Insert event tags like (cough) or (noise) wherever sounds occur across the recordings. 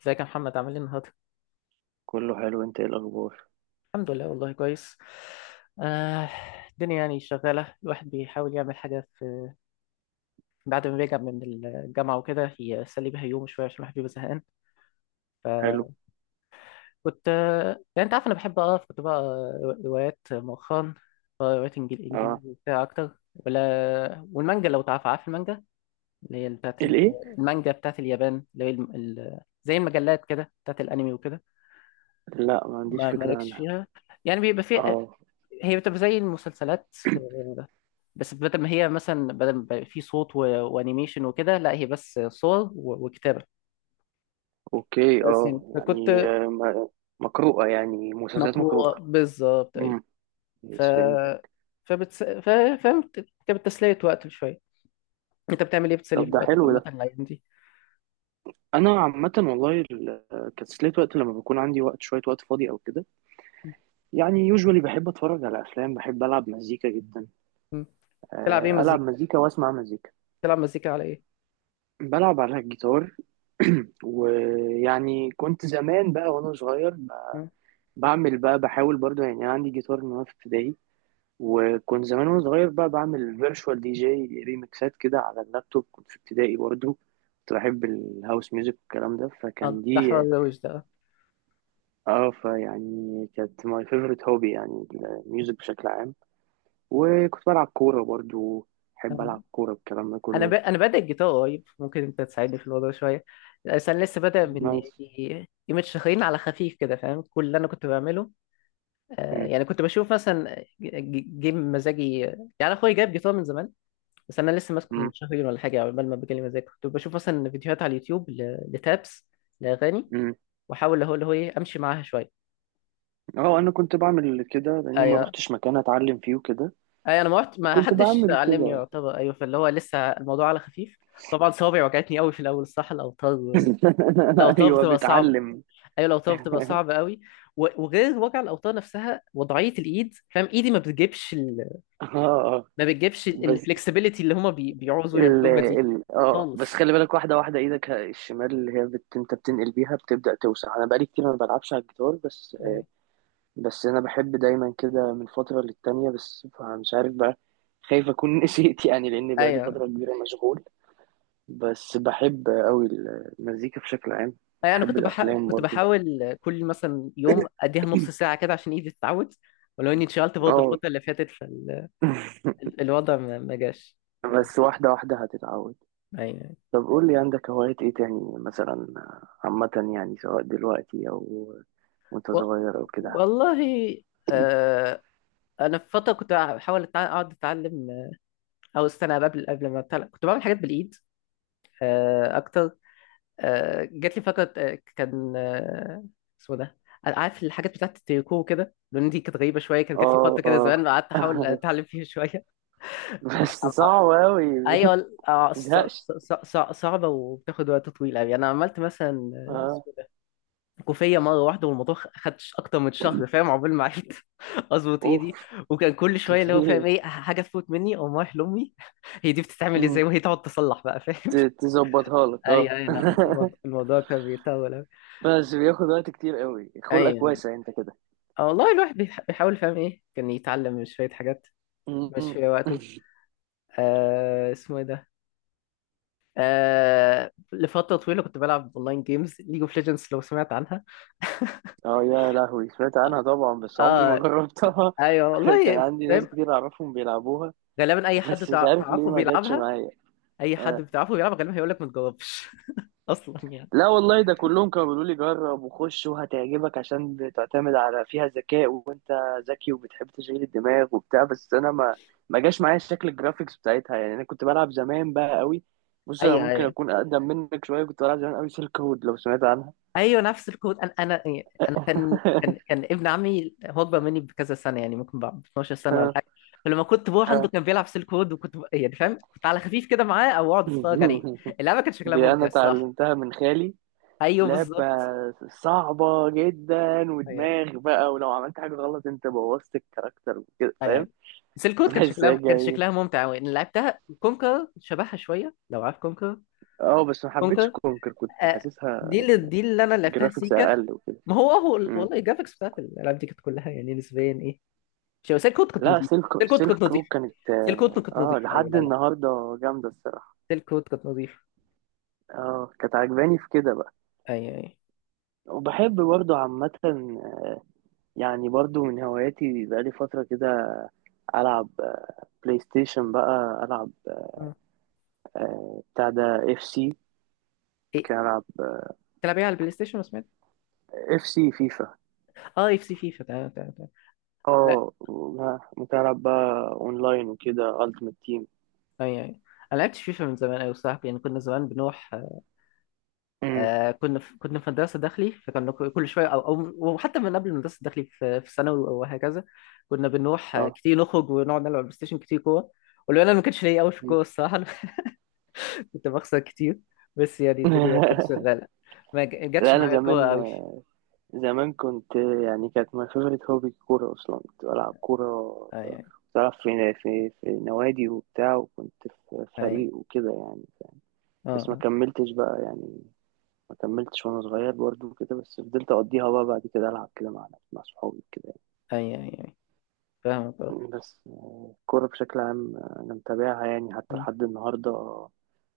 ازيك يا محمد عامل ايه النهارده؟ كله حلو، انت ايه الاخبار؟ الحمد لله، والله كويس. آه، الدنيا يعني شغالة. الواحد بيحاول يعمل حاجة في، بعد ما بيرجع من الجامعة وكده، يسلي بيها يوم شوية عشان الواحد بيبقى زهقان. حلو. فكنت يعني انت عارف، انا بحب اقرا. كنت بقرا روايات مؤخرا، بقرا روايات اه، انجليزي وبتاع اكتر، ولا والمانجا لو تعرف. عارف المانجا اللي هي بتاعت ال- الايه؟ المانجا بتاعت اليابان، اللي هي زي المجلات كده بتاعت الانمي وكده. لا، ما عنديش ما فكره مالكش عنها. فيها. يعني بيبقى فيها، اه، هي بتبقى زي المسلسلات، بس بدل ما هي مثلا، بدل ما يبقى في صوت وانيميشن وكده، لا هي بس صور وكتابة. اوكي، بس يعني. يعني مقروءه، يعني مسلسلات مقروءه. مقروءة بالظبط، أيوة. امم. ف يس، فهمتك. فبتس... ف... فاهم. كانت بتسلية وقت شوية. أنت بتعمل إيه؟ بتسلي طب في ده وقتك حلو عامة ده. الأيام دي؟ انا عامه والله كتسلية وقت لما بيكون عندي وقت شويه، وقت فاضي او كده، يعني يوجوالي بحب اتفرج على افلام، بحب العب مزيكا جدا. م. تلعب إيه العب مزيكا؟ مزيكا واسمع مزيكا. تلعب مزيكا على إيه؟ بلعب على الجيتار. (clears throat) ويعني كنت زمان بقى وانا صغير م. بعمل بقى، بحاول برضو، يعني أنا عندي جيتار من وأنا في ابتدائي. وكنت زمان وأنا صغير بقى بعمل فيرتشوال دي جي، ريميكسات كده على اللابتوب، كنت في ابتدائي برضو. كنت بحب الهاوس ميوزك والكلام ده، آه، فكان ده دي حوار روش ده. اه فيعني كانت ماي فيفورت هوبي، يعني الميوزك بشكل عام. وكنت بلعب كورة برضو، بحب آه. ألعب كورة، الكلام ده كله. أنا بادئ الجيتار قريب، ممكن أنت تساعدني في الموضوع شوية. بس أنا لسه بادئ من نايس. يومين شهرين، على خفيف كده، فاهم كل اللي أنا كنت بعمله. مم. يعني كنت بشوف مثلا جيم مزاجي. يعني اخويا جايب جيتار من زمان، بس انا لسه ماسكه من مم. شهرين ولا حاجه. عقبال ما بجالي مزاج، كنت بشوف مثلا فيديوهات على اليوتيوب لتابس، لاغاني، مم. واحاول. هو اللي هو ايه، امشي معاها شويه. اه، أنا كنت بعمل كده لأني ما ايوه، روحتش مكان أتعلم فيه وكده، ايوه، انا ما رحت، ما وكنت حدش بعمل علمني كده. يعتبر، ايوه، فاللي هو لسه الموضوع على خفيف. طبعا صوابعي وجعتني قوي في الاول، الصح الاوتار. (laughs) الاوتار ايوه، بتبقى صعب. بتعلم. ايوه الاوتار بتبقى (laughs) صعبه قوي. وغير وجع الاوتار نفسها، وضعيه الايد، فاهم، ايدي ما بتجيبش. اه، ما بتجيبش بس الفلكسبيليتي اللي هما بيعوزوا ال يعملوها دي. ال اه بس خالص. خلي بالك، واحدة واحدة. ايدك الشمال اللي هي بت... انت بتنقل بيها بتبدأ توسع. انا بقالي كتير ما بلعبش على الجيتار، بس أيوة. بس انا بحب دايما كده من فترة للتانية، بس مش عارف بقى. خايف اكون (laughs) نسيت يعني، لان بقالي ايوه فترة كبيرة مشغول. بس بحب قوي المزيكا بشكل عام. أيوة، انا بحب كنت الافلام كنت برضو. بحاول كل مثلا يوم اديها نص (clears throat) ساعه كده عشان ايدي تتعود. ولو اني اتشغلت برضه اه. الفتره اللي فاتت، فالوضع ما جاش. (laughs) بس واحدة واحدة هتتعود. ايوه. طب قول لي، عندك هوايات ايه تاني مثلا، عامة، يعني سواء دلوقتي او وانت و... صغير او كده. والله. آه. انا في فتره كنت بحاول اقعد اتعلم، او استنى، قبل ما أتعلم. كنت بعمل حاجات بالايد. آه، اكتر. جات لي فكره، كان، اسمه ده. أنا عارف الحاجات بتاعت التريكو كده، لان دي كانت غريبه شويه. كانت جات لي فتره اه، كده زمان، قعدت اه. احاول (laughs) اتعلم فيها شويه. بس صعب (laughs) اوي. (laughs) ايوه متزهقش. صعبه وبتاخد وقت طويل قوي. انا عملت مثلا، اه. اسمه ده، كوفيه مره واحده، والموضوع خدش اكتر من شهر، فاهم، عقبال ما عرفت (laughs) اظبط ايدي. اوف. وكان كل شويه اللي هو فاهم كتير. ايه، حاجه تفوت مني او رايح لامي، (laughs) هي دي بتتعمل ازاي، مم. وهي تقعد تصلح بقى، فاهم. تظبطها لك، ايوه، اه. ايوه، لا. (laughs) الموضوع كان بيطول قوي. بس بياخد وقت كتير قوي، خلقك ايوه، واسع انت كده. اه والله، الواحد بيحاول، فاهم ايه، كان يتعلم شوية حاجات مش مم. في وقته. (laughs) آه اسمه ايه ده. لفترة طويلة كنت بلعب اونلاين جيمز، ليج اوف ليجندز، لو سمعت عنها. اه يا لهوي، سمعت عنها طبعا، بس عمري ما اه. جربتها. ايوه (laughs) كان والله، عندي ناس فاهم. كتير اعرفهم بيلعبوها، غالبا اي حد بس مش عارف ليه تعرفه ما جاتش بيلعبها. معايا. اي حد آه. بتعرفه بيلعبها غالبا هيقول لك ما تجربش (laughs) اصلا يعني. لا والله، ده كلهم كانوا بيقولوا لي جرب وخش وهتعجبك، عشان بتعتمد على فيها ذكاء وانت ذكي وبتحب تشغيل الدماغ وبتاع، بس انا ما جاش معايا شكل الجرافيكس بتاعتها، يعني انا كنت بلعب زمان بقى قوي. بص، انا ايوه ممكن أيوة. اكون اقدم منك شويه، كنت بلعب زمان قوي سيلك هود، لو سمعت عنها. ايوه نفس الكود. انا يعني، انا كان كان (laughs) كان ابن عمي، هو اكبر مني بكذا سنه، يعني ممكن ب 12 سنه ولا آه، حاجه. فلما كنت بروح عنده آه. كان بيلعب سيل كود، وكنت يعني فاهم، كنت على خفيف كده معاه، او اقعد اتفرج (laughs) عليه. اللعبه كان شكلها دي ممتع انا الصراحه. اتعلمتها من خالي. ايوه لعبة بالظبط. صعبة جدا ايوه ودماغ بقى، ولو عملت حاجة غلط انت بوظت الكاركتر وكده، ايوه فاهم. سيل (laughs) كود، كان بحس شكلها كان هي، شكلها ممتع قوي. انا لعبتها كونكر، شبهها شويه لو عارف كونكر. اه، بس ما حبيتش كونكر. كونكر، كنت آه، حاسسها دي اللي، دي اللي انا لعبتها جرافيكس سيكا. اقل وكده. ما هو، هو مم. والله الجرافيكس بتاعت الالعاب دي كانت كلها يعني نسبيا، ايه، شو. سيل كود كانت لا، نظيفه. سيل سيلك كود كانت سيلك رود نظيفه. كانت سيل كود كانت نظيفه. ايوه، لحد لا لا، النهارده جامده الصراحه. سيل كود كانت نظيفه. اه، كانت عجباني في كده بقى. ايوه ايوه. وبحب برضو عامة، يعني برضو من هواياتي بقالي فترة كده، ألعب بلاي ستيشن بقى، ألعب مم. بتاع ده، اف سي. ممكن ايه. ألعب تلعبيها على البلاي ستيشن، ما سمعت. اف سي فيفا. اه، اف سي فيفا، تمام تمام تمام. لا. اه، ممكن ألعب بقى أونلاين وكده، ألتيمت تيم. ايوه ايوه. انا لعبت فيفا من زمان قوي، صاحبي يعني، كنا زمان بنروح. آه كنا في مدرسه داخلي، فكنا كل شويه او او. وحتى من قبل المدرسه الداخلي، في ثانوي وهكذا، كنا بنروح اه. كتير، نخرج ونقعد نلعب بلاي ستيشن كتير، كوره. ولو انا ما كانش ليا قوي في مم. الكوره الصراحه، (laughs) أنا كنت بخسر كتير. بس يعني الدنيا كانت (laughs) شغاله. ما جاتش لا، أنا معايا الكوره زمان، قوي. زمان كنت يعني، كانت my favorite hobby الكورة أصلا. كنت بلعب كورة، كنت ايوه بلعب في نوادي وبتاع، وكنت في ايوه. فريق وكده يعني. بس ما اه. كملتش بقى يعني، ما كملتش وأنا صغير برضو كده، بس فضلت أقضيها بقى بعد كده، ألعب كده مع صحابي كده. ايوه ايوه فاهمك، اه. بس الكورة بشكل عام، أنا متابعها يعني حتى مم. لحد النهاردة،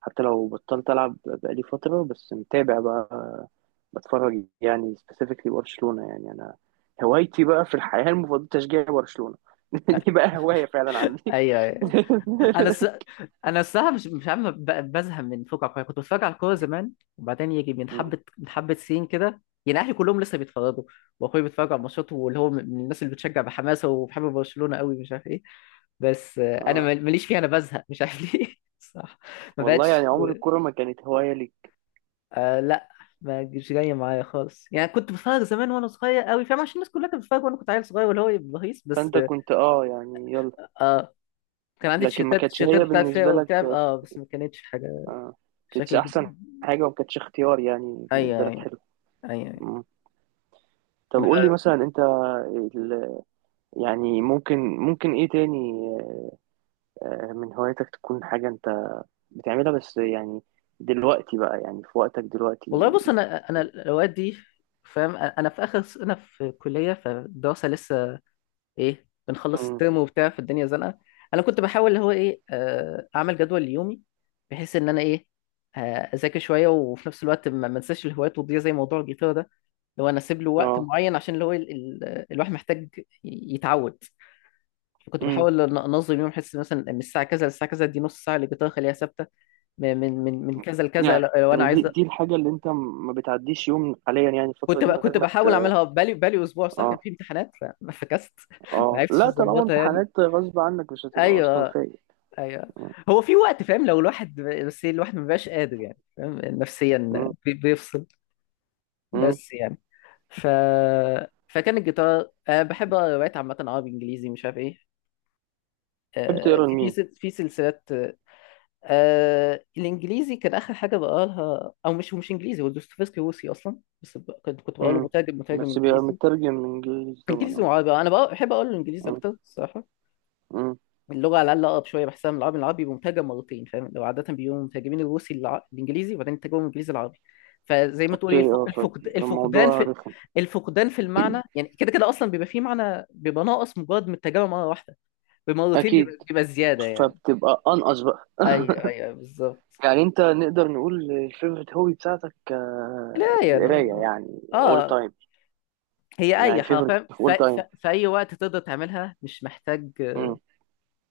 حتى لو بطلت ألعب بقالي فترة. بس متابع بقى، بتفرج يعني، سبيسيفيكلي برشلونة. يعني أنا هوايتي بقى في الحياة المفضلة تشجيع برشلونة. (laughs) دي بقى هواية فعلا عندي. ايوه ايوه. انا (laughs) الس... انا الصراحه مش عارف بزهق من فوق على الكوره. كنت بتفرج على الكوره زمان، وبعدين يجي من مم. حبه من حبه سنين كده يعني، اهلي كلهم لسه بيتفرجوا، واخويا بيتفرج على الماتشات، واللي هو من الناس اللي بتشجع بحماسه، وبحب برشلونه قوي، مش عارف ايه. بس آه، انا اه، ماليش فيها. انا بزهق مش عارف ليه. (laughs) صح، ما والله يعني بقتش. عمر الكورة ما كانت هواية لي. آه لا، ما جايه معايا خالص يعني. كنت بتفرج زمان وانا صغير قوي، فاهم، عشان الناس كلها كانت بتتفرج، وانا كنت عيل صغير، واللي هو بهيص بس. فأنت كنت اه يعني يلا، اه، كان عندي لكن ما تيشيرتات كانتش تيشيرتات هي بتاعت فيها بالنسبة وبتاع، لك اه، بس ما كانتش حاجة آه، كانتش شكل جد- أحسن حاجة وما كانتش اختيار يعني ايوه بالنسبة لك. ايوه. حلو. ايوه أيوة. طب ما- قول لي مثلا انت، ال- يعني ممكن، ممكن ايه تاني من هواياتك، تكون حاجة انت بتعملها بس، يعني دلوقتي بقى، يعني في وقتك دلوقتي. والله بص، انا الاوقات دي فاهم، انا في اخر سنه في كليه، فالدراسه لسه ايه، بنخلص امم. الترم وبتاع، في الدنيا زنقه. انا كنت بحاول اللي هو ايه، اعمل جدول ليومي، بحيث ان انا ايه، آه، اذاكر شويه، وفي نفس الوقت ما انساش الهوايات وتضيع زي موضوع الجيتار ده. اللي هو انا اسيب له وقت اه. معين، عشان اللي هو الواحد محتاج يتعود. كنت امم. بحاول انظم يوم، احس مثلا من الساعه كذا للساعه كذا، دي نص ساعه اللي كنت اخليها ثابته. من كذا لكذا، يعني لو انا دي عايز. دي الحاجة اللي انت ما بتعديش يوم حاليا، يعني الفترة دي من غير كنت ما ت... بحاول اعملها بقالي، اسبوع صح، كان اه، في امتحانات فما فكست. (laughs) ما اه، عرفتش لا، طالما اظبطها يعني. امتحانات غصب عنك مش هتبقى اصلا ايوه فايق. ايوه. هو في وقت فاهم، لو الواحد بس إيه، الواحد ما بيبقاش قادر يعني فاهم نفسيا امم. بيفصل. امم. بس يعني. ف. فكان الجيتار. أنا بحب اقرا روايات عامه، عربي انجليزي مش عارف ايه. تحب تقرا في في لمين؟ سل- في سلسلات. الانجليزي كان اخر حاجه بقالها، او مش انجليزي، هو دوستويفسكي روسي اصلا، بس كنت بقاله امم. مترجم، بس بيبقى انجليزي. مترجم من انجليزي طبعا، انجليزي اه. وعربي، انا بقى بحب اقول الانجليزي امم. اكتر الصراحه. امم. اللغه على الاقل اقرب شويه بحسها من العربي. العربي بيبقى مترجم مرتين، فاهم، لو عاده بيقولوا مترجمين الروسي الانجليزي، وبعدين يترجموا الانجليزي العربي. فزي ما تقول اوكي، ايه، اه، الفقدان فالموضوع في رخم. المعنى. يعني كده كده اصلا بيبقى فيه معنى بيبقى ناقص، مجرد من الترجمه مره واحده. بمرتين اكيد، بيبقى زياده يعني. فبتبقى انقص بقى. اي اي أي، بالظبلا. يعني انت، نقدر نقول الفيفورت هوبي بتاعتك يعني نقول القرايه، اه. يعني اول آه. تايم. هي اي يعني فيفورت، حرفيا، اول تايم، في اي وقت تقدر تعملها، مش محتاج. انت.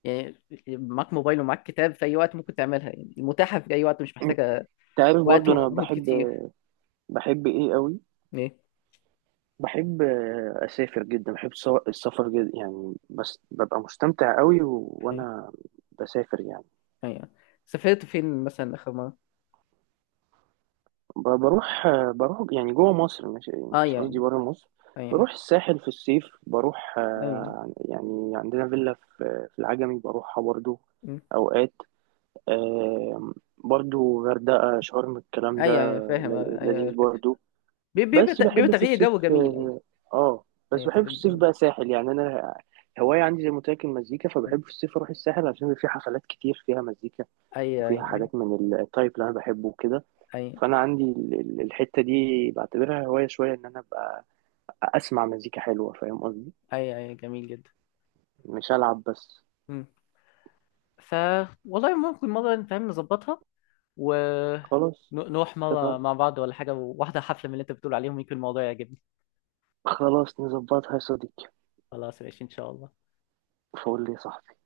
يعني معاك موبايل ومعاك كتاب، في اي وقت ممكن تعملها يعني. متاحه في اي وقت، مش محتاجه عارف، وقت برضو انا ومجهود بحب، كتير. بحب ايه قوي، ايه. بحب اسافر جدا، بحب السفر جدا يعني، بس ببقى مستمتع قوي ايوه وانا بسافر يعني. أيوة. سافرت فين مثلا اخر مره؟ بروح بروح يعني جوه مصر، مش اه مش قصدي يعني. بره مصر. ايوه بروح الساحل في الصيف، بروح ايوه. يعني عندنا فيلا في العجمي، بروحها برضو م. اوقات. برضو غردقة، شرم، الكلام ده ايوه ايوه فاهم، ايوه أيوة، لذيذ الفكره برضو. بس بيبقى بحب في تغيير الصيف، جو جميل. ايوه. اه، آه، بس ايوه بحب في تغيير الصيف جو. بقى ساحل. يعني انا هواية عندي، زي ما قلت لك، المزيكا، م. فبحب في الصيف اروح الساحل عشان بيبقى في حفلات كتير فيها مزيكا، ايوه وفيها ايوه. حاجات من التايب اللي انا بحبه وكده. ايوه فانا عندي الحتة دي بعتبرها هواية، شوية ان انا ابقى اسمع مزيكا حلوة، فاهم قصدي، ايوه ايوه جميل جدا. مش العب بس. م. ف. والله ممكن مرة نفهم نظبطها، خلاص، ونروح مرة اتفقنا. مع بعض ولا حاجة، واحدة حفلة من اللي انت بتقول عليهم، يمكن الموضوع يعجبني. خلاص نظبطها يا صديقي. خلاص ماشي ان شاء الله. فقول لي يا صاحبي.